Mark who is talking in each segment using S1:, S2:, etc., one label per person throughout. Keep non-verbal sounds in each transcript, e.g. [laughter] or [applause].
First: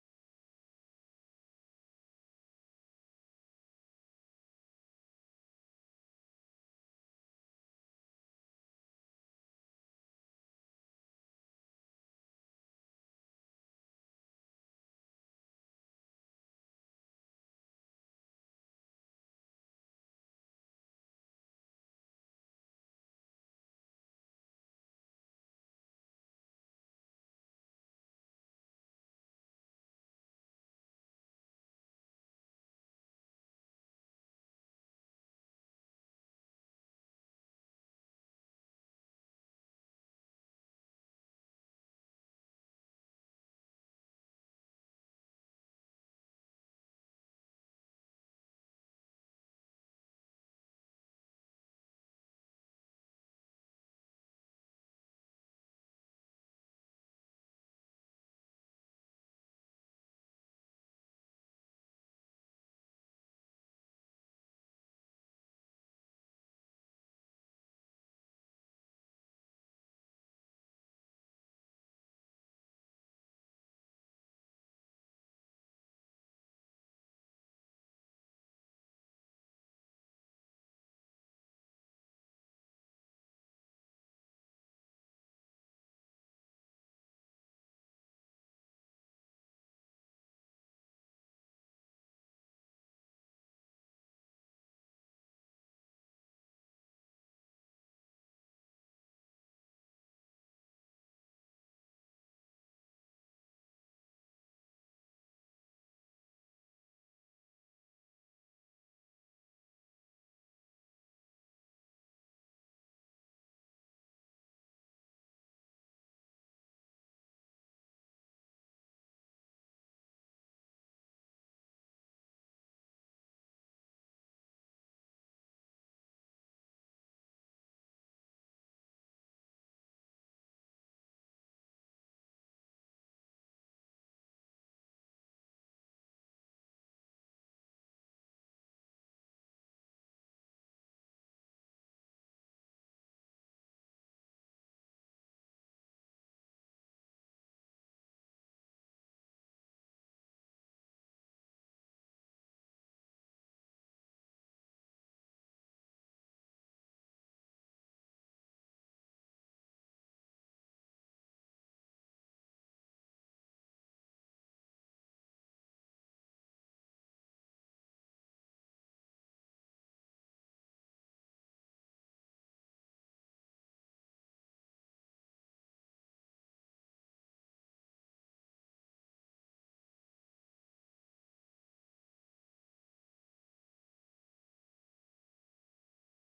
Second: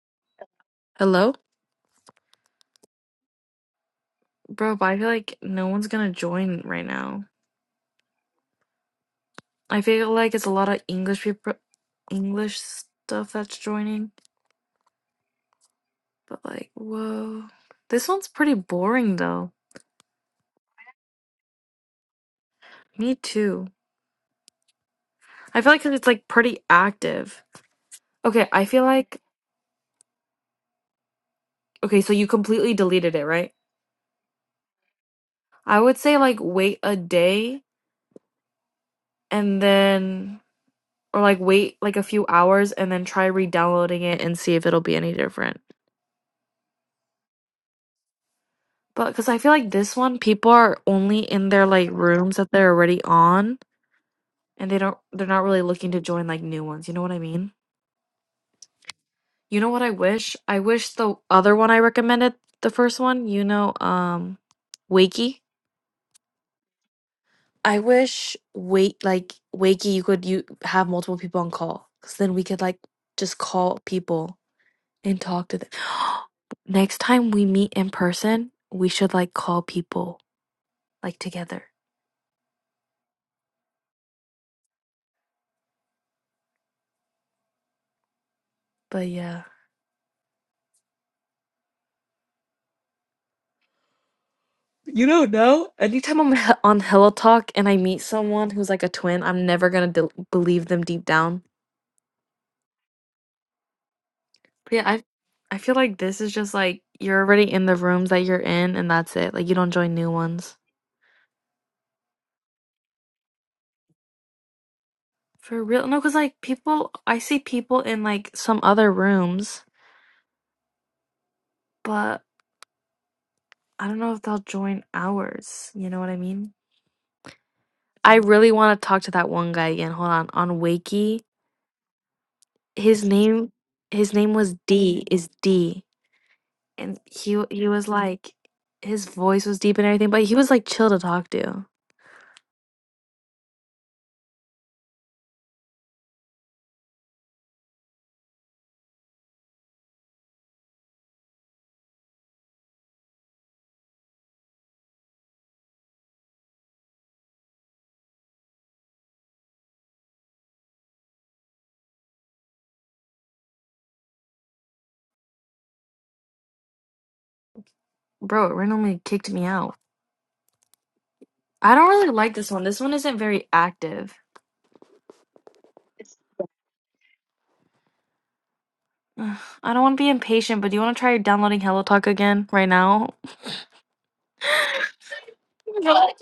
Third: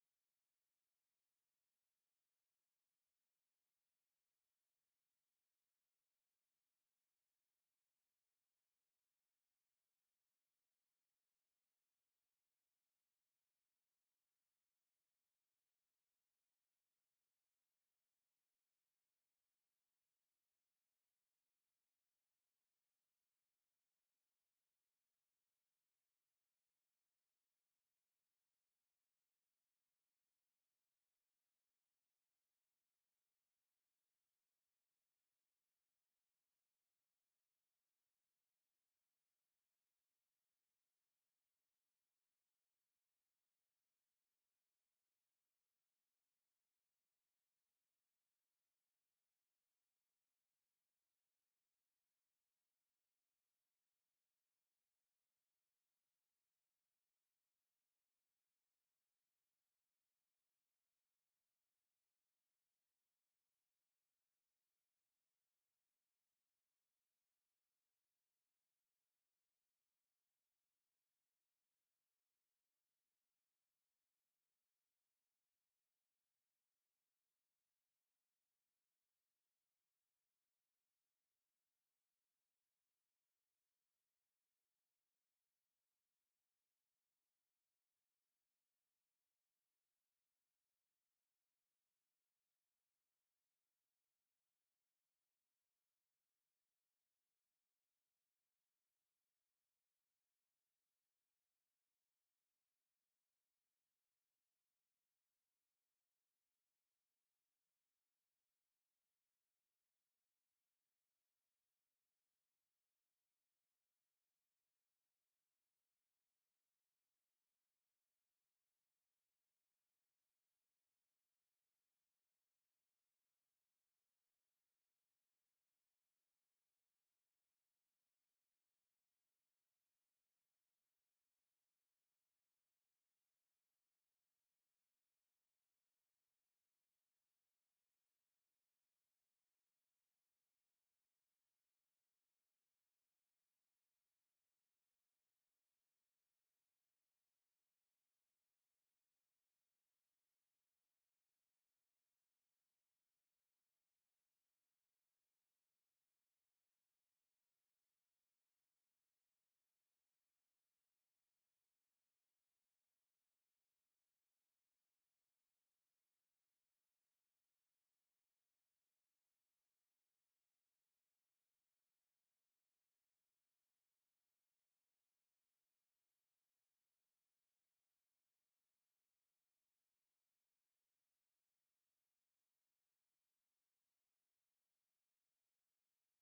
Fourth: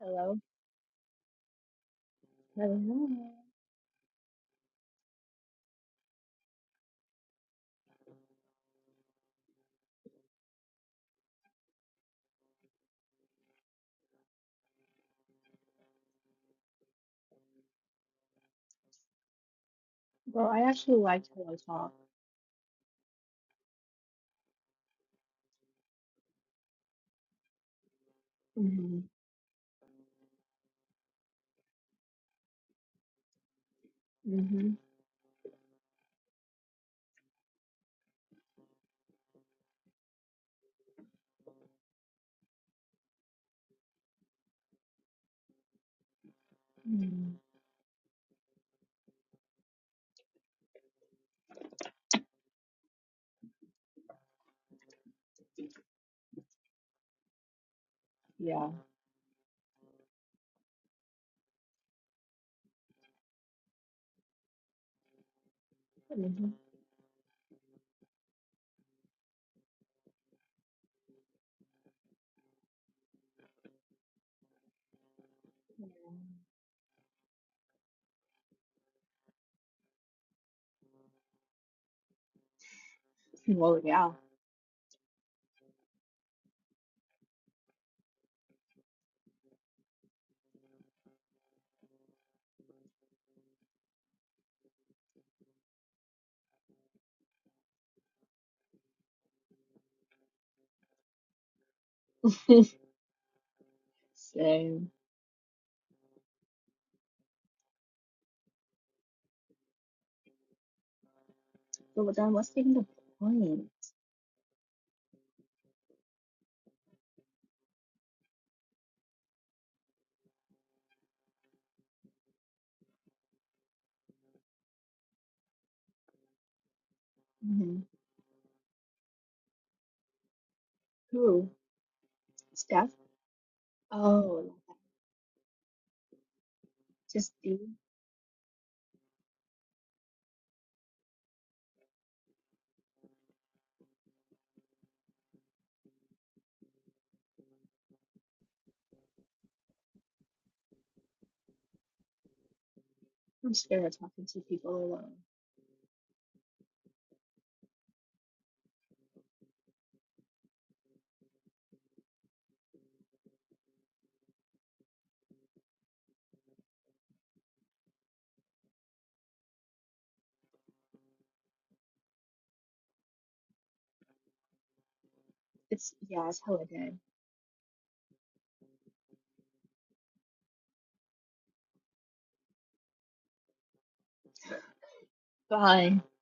S1: Hello.
S2: Hello?
S1: Hello.
S2: Bro, but I feel like no one's gonna join right now. I feel like it's a lot of English people, English stuff that's joining, but like, whoa. This one's pretty boring though.
S1: Well, I actually liked Hello Talk.
S2: Me too. I feel like 'cause it's like pretty active. Okay, I feel
S1: Mm-hmm.
S2: like, okay, so you completely deleted it, right?
S1: Mm-hmm.
S2: I would say like wait a day and then, or like wait like a few hours and then try re-downloading it and see if it'll be any different.
S1: hmm
S2: But because I feel like this one, people are only in their like rooms that they're already on, and they don't they're not really looking to join like new ones. You know what I mean?
S1: Yeah.
S2: You know what I wish? I wish the other one I recommended, the first one, you know, um, Wakey.
S1: Mm-hmm.
S2: I wish wait like Wakey, you could you have multiple people on call, because then we could like just call people and talk to them. [gasps]
S1: [laughs]
S2: Next time we meet in person, we should like call people like together.
S1: Well, yeah.
S2: But yeah. You don't know? Anytime I'm he- on Hello Talk and I meet someone who's like a twin, I'm never gonna del believe them deep down.
S1: [laughs]
S2: But yeah,
S1: Same.
S2: I I feel like this is just like you're already in the rooms that you're in, and that's it. Like you don't join new ones
S1: So but then what's taking the point?
S2: for real. No, because like people, I see people in like some other rooms, but I don't know if they'll join ours. You know what I mean?
S1: Mm-hmm.
S2: I really want to talk to that one guy again. Hold on, on Wakey,
S1: Who? Steph?
S2: his name, his name was
S1: Oh,
S2: D. Is D. And
S1: just
S2: he
S1: you.
S2: he was like, his voice was deep and everything, but he was like chill to talk to.
S1: I'm scared of talking to people alone.
S2: Bro, it randomly kicked me out. I don't really like this one. This one isn't very active.
S1: It's, yeah, it's hella dead.
S2: [sighs] Ugh, I don't want to be impatient, but do you want to try downloading HelloTalk again right now? [laughs]
S1: Bye.
S2: What?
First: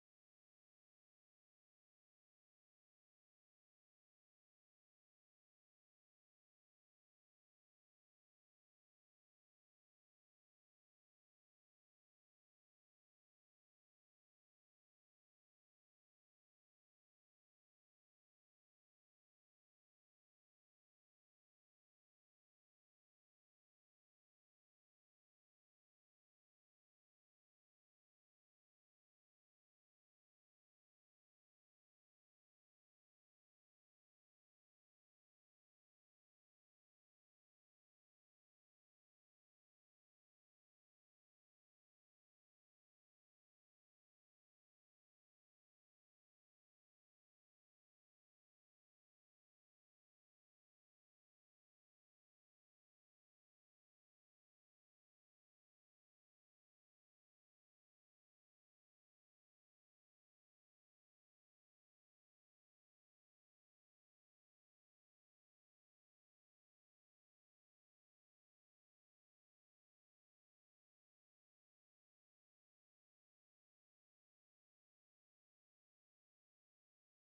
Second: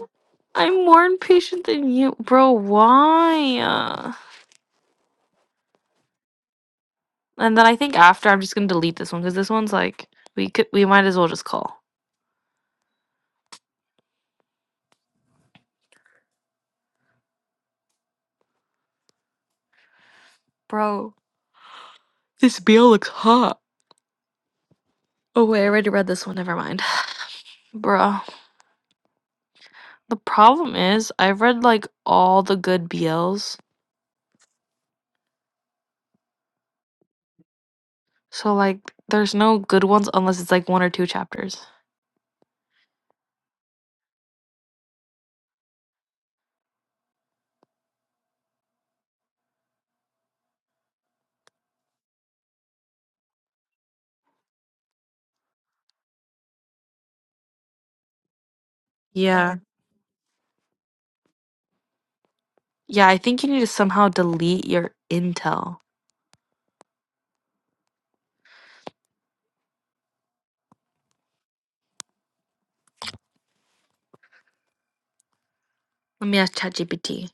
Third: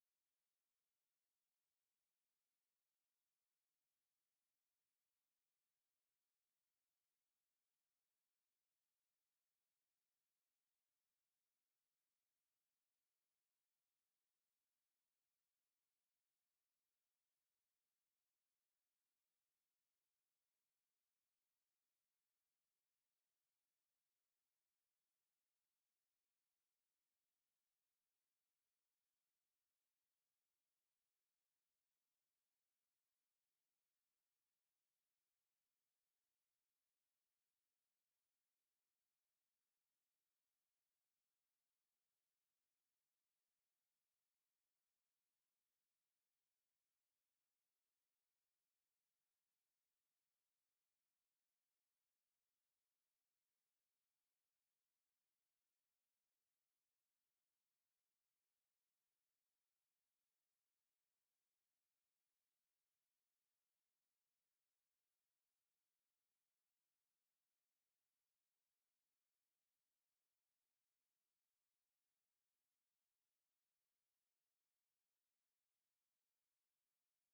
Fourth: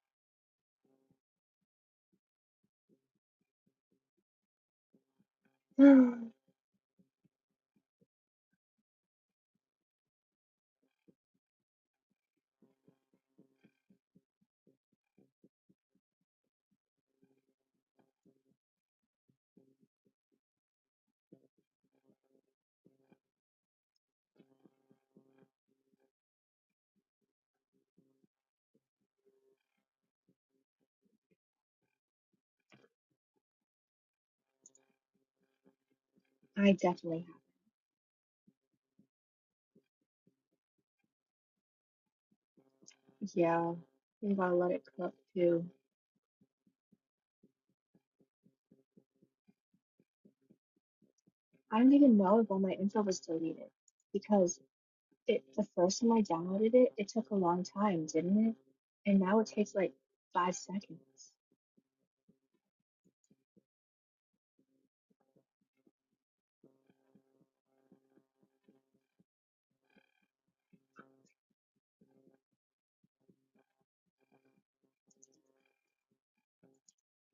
S2: I'm more impatient than you, bro. Why? Uh, And then I think after I'm just gonna delete this one because this one's like we could we might as well just call, bro. This bill looks hot. Oh wait, I already read this one. Never mind, [sighs] bro. The problem is I've read, like, all the good BLs,
S1: [gasps] [sighs] I definitely
S2: so, like, there's no good ones unless it's, like, 1 or 2 chapters.
S1: have. Yeah. You gotta let it cook too. I don't even know if all my info was deleted because It the first time I downloaded it, it took a long time, didn't it? And now it
S2: Yeah.
S1: takes like five seconds.
S2: Yeah, I think you need to somehow delete your intel. Let me ask ChatGPT.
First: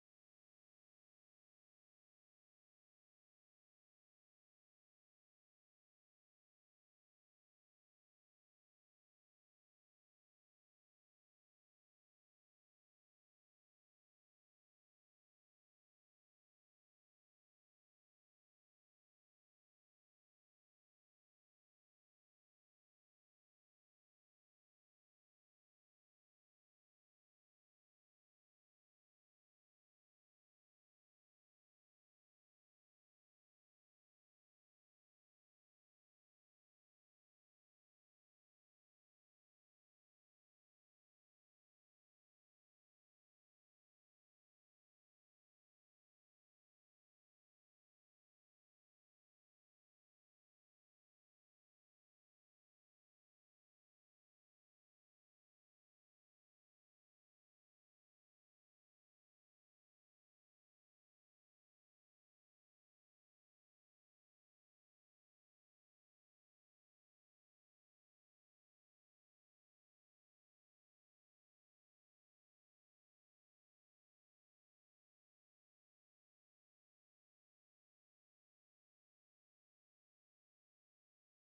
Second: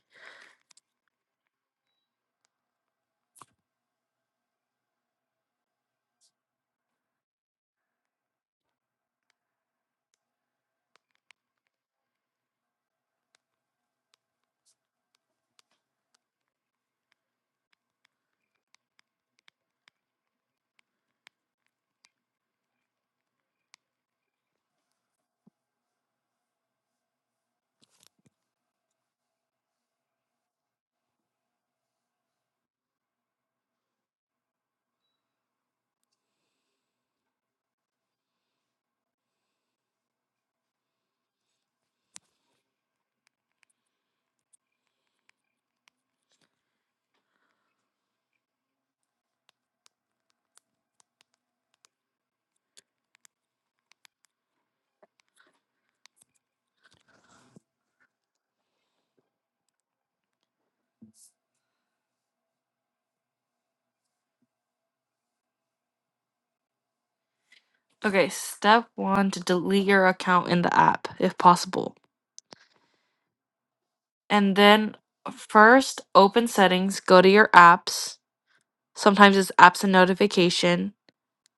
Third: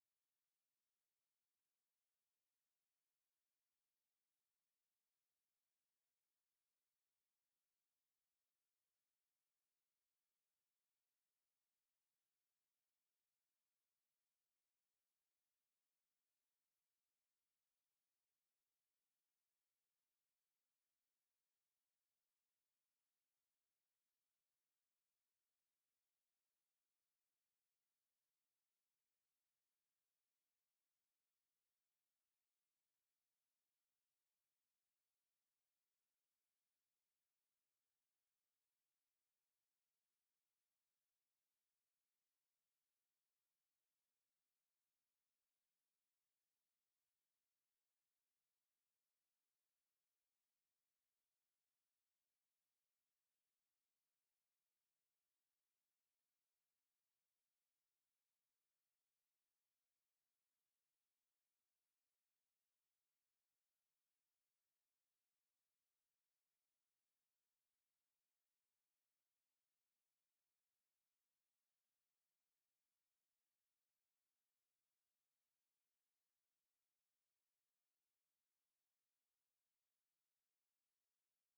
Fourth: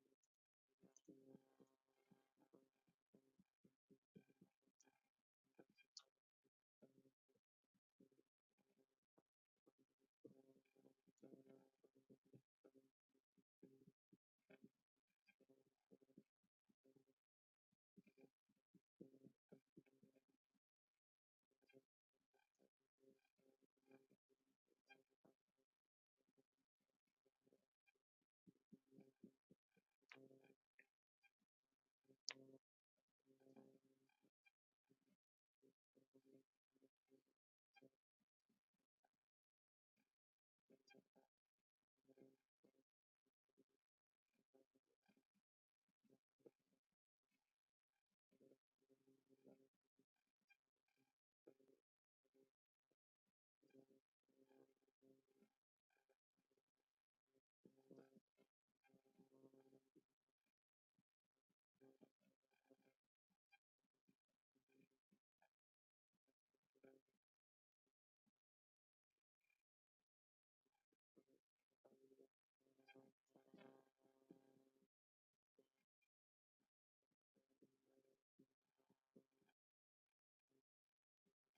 S2: Okay, step 1 to delete your account in the app if possible. And then first open settings, go to your apps. Sometimes it's apps and notification.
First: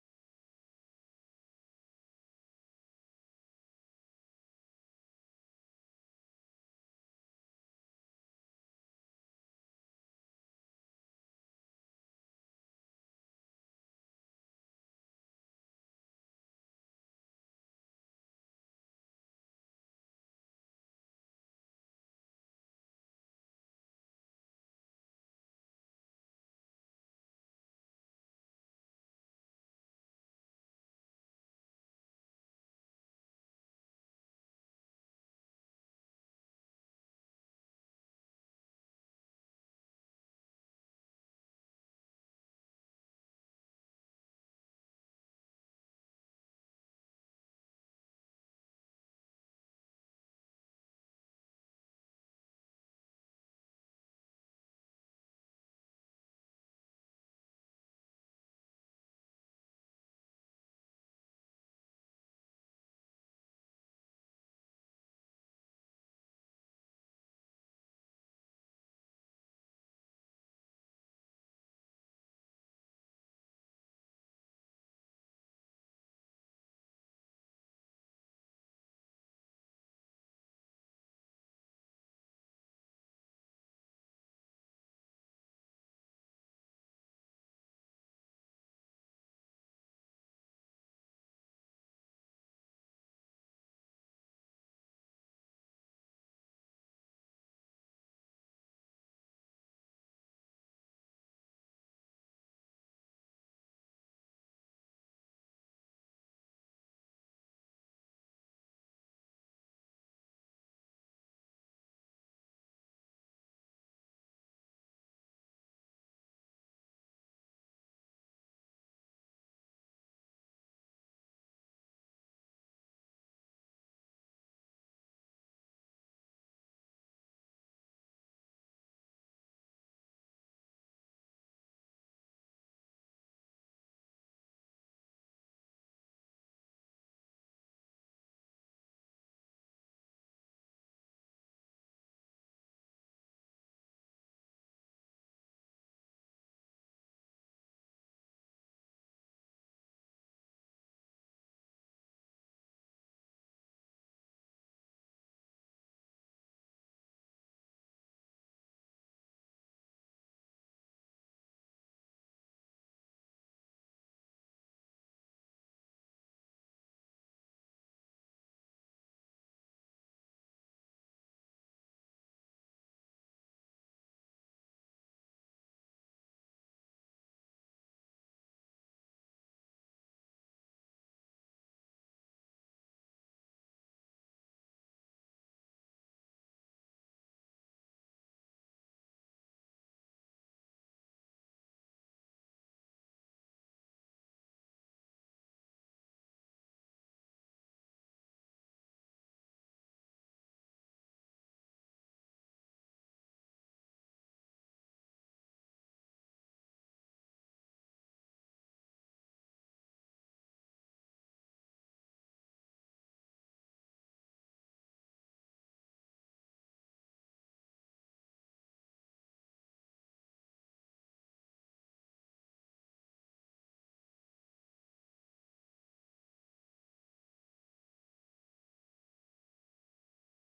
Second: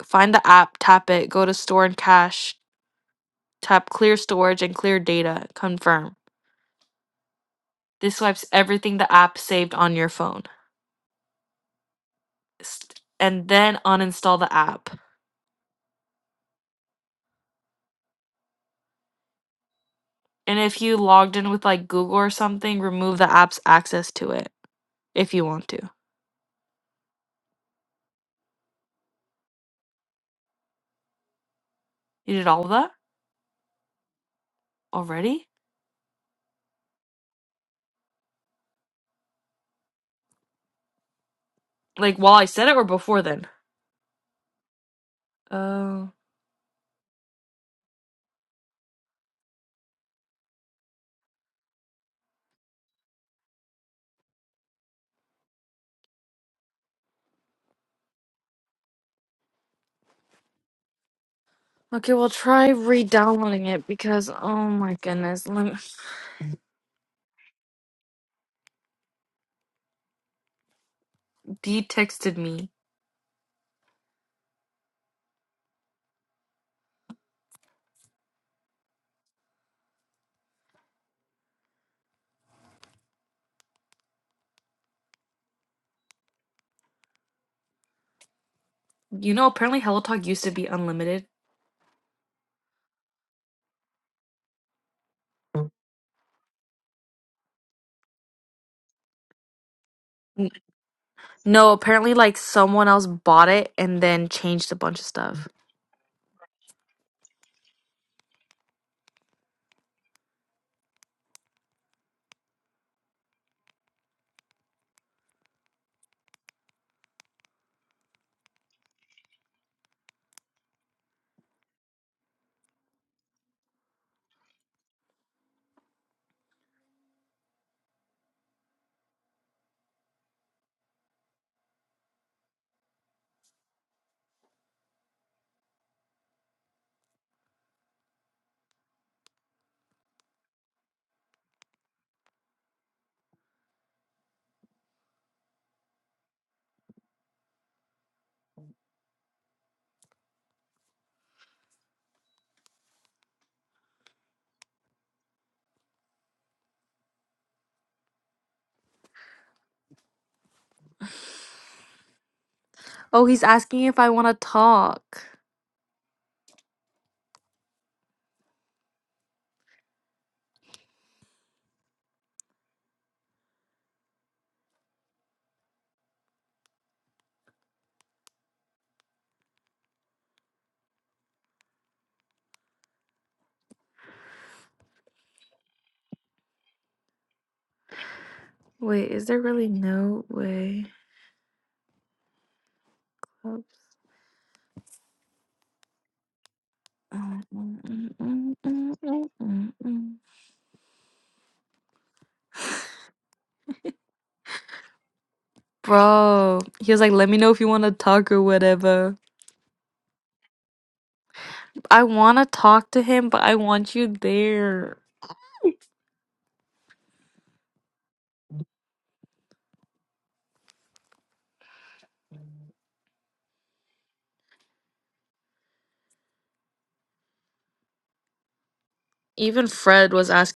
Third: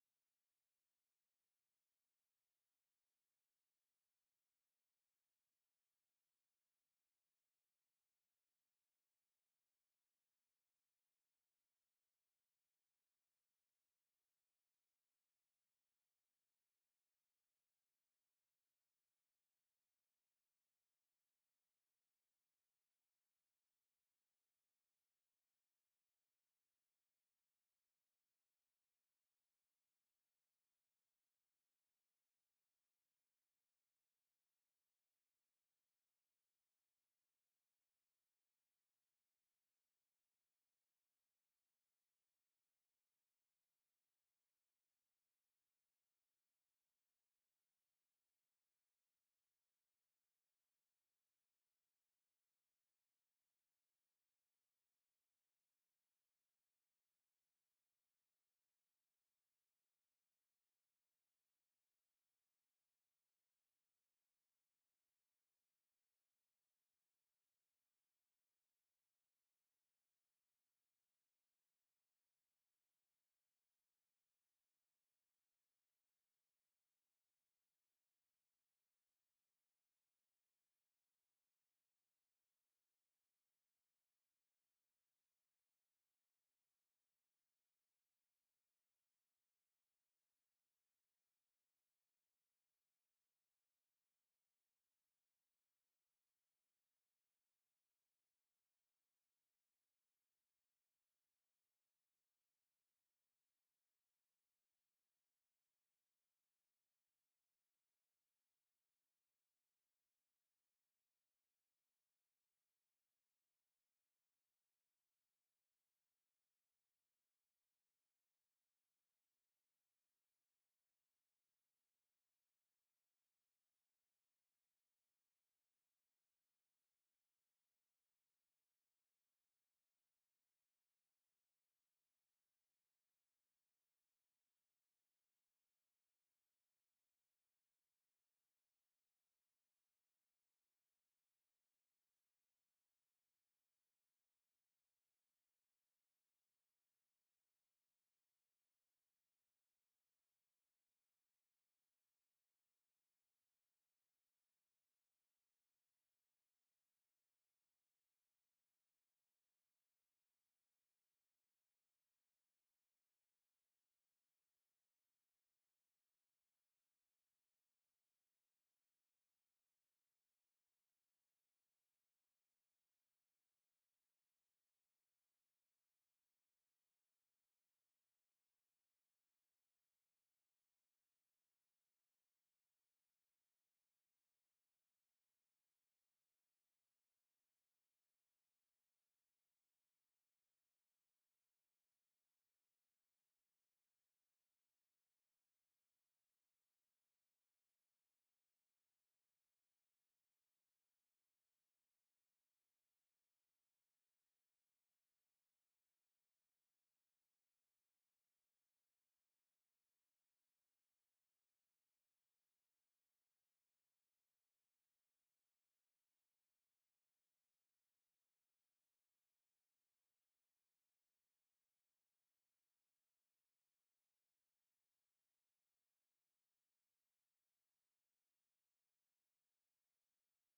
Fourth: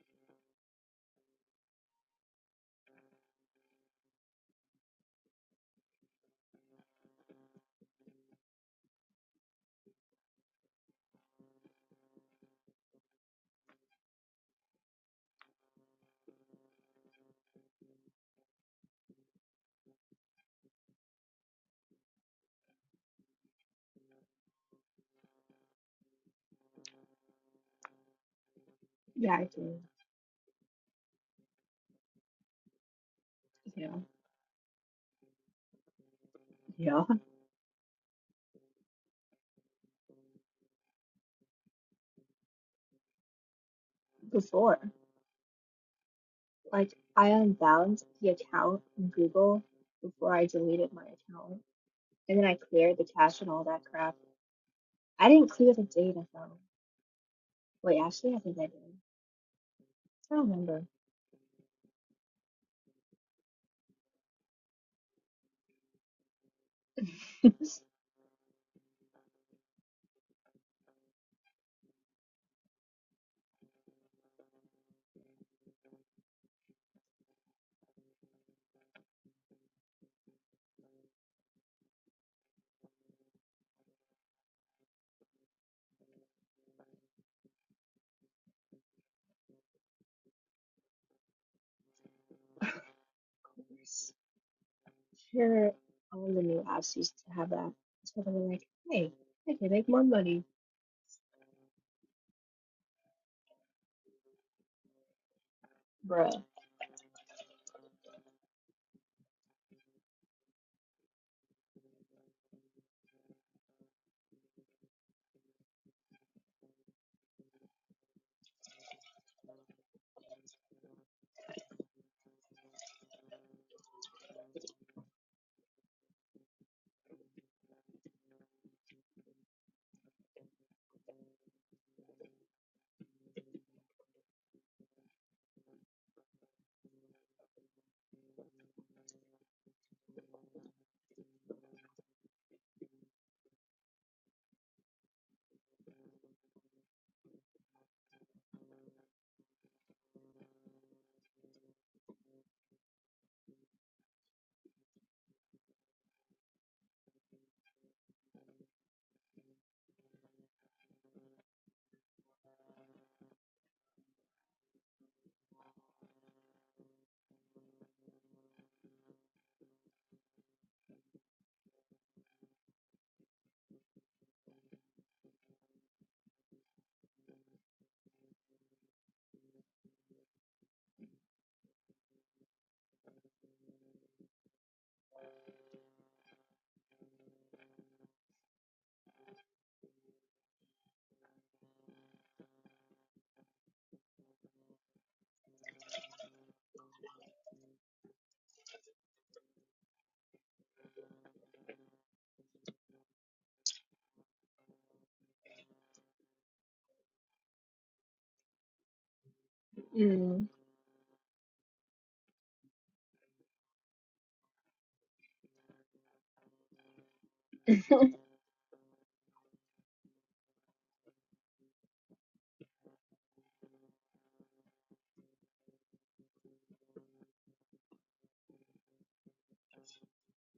S2: Find the app, tap it, go to store and cache, tap clear storage and clear data, confirm. This wipes everything the app saved on your phone. S- And then uninstall the app. And if you logged in with like Google or something, remove the app's access to it if you want to.
S1: Yeah, I do.
S2: You did all of that
S1: You know,
S2: already?
S1: yeah,
S2: Like while I said it or before then?
S1: [laughs] before.
S2: Oh.
S1: Like I unbalanced the account in Google before I deleted my account, and then I cleared the cache and all that crap. I didn't clear the data though. Wait, actually, I think I did. I don't remember.
S2: okay, well try re-downloading it because oh my goodness. Lem-
S1: [laughs] of
S2: D texted me. You know, apparently HelloTalk used to be unlimited.
S1: course, sure, all the new apps used to have that. So they were like, "Hey, I can make more money,
S2: N- No, apparently like someone else bought it and then changed a bunch of stuff.
S1: bruh."
S2: Oh, he's asking if I want to talk. Wait, is there really no way? Oops. Mm, mm, mm, mm, mm, mm, mm, mm. Bro, he was like, let me know if you want to talk or whatever.
S1: Mm.
S2: I want to talk to him, but I want you there.
S1: [laughs]
S2: Even Fred was asking.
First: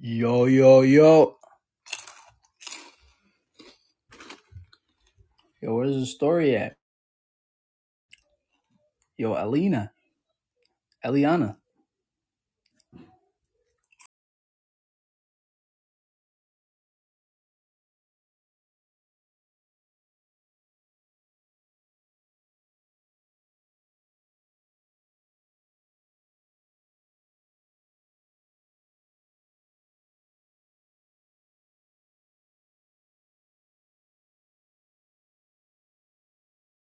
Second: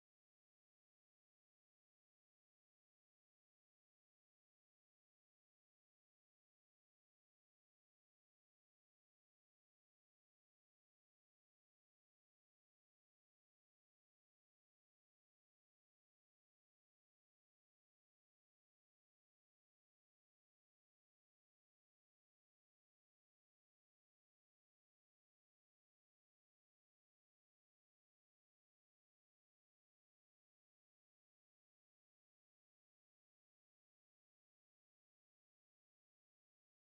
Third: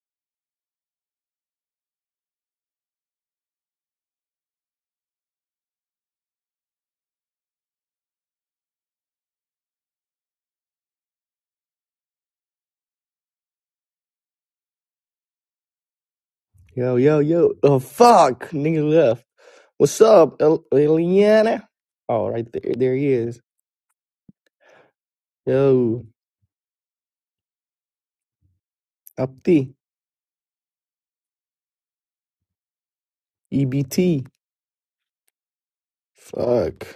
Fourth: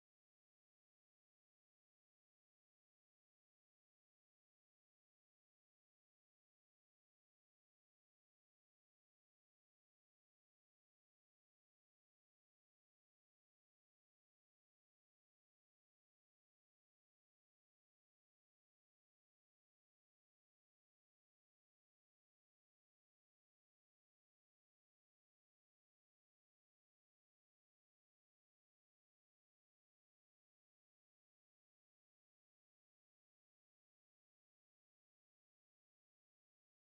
S3: Yo, yo, yo. Yo, where's the story at? Yo, Alina. Eliana.
S4: Yo, yo, yo. Oh, fuck. Nigga left. What's up, El- Eliana? Oh, right there. There he is. Yo, up the EBT. Fuck.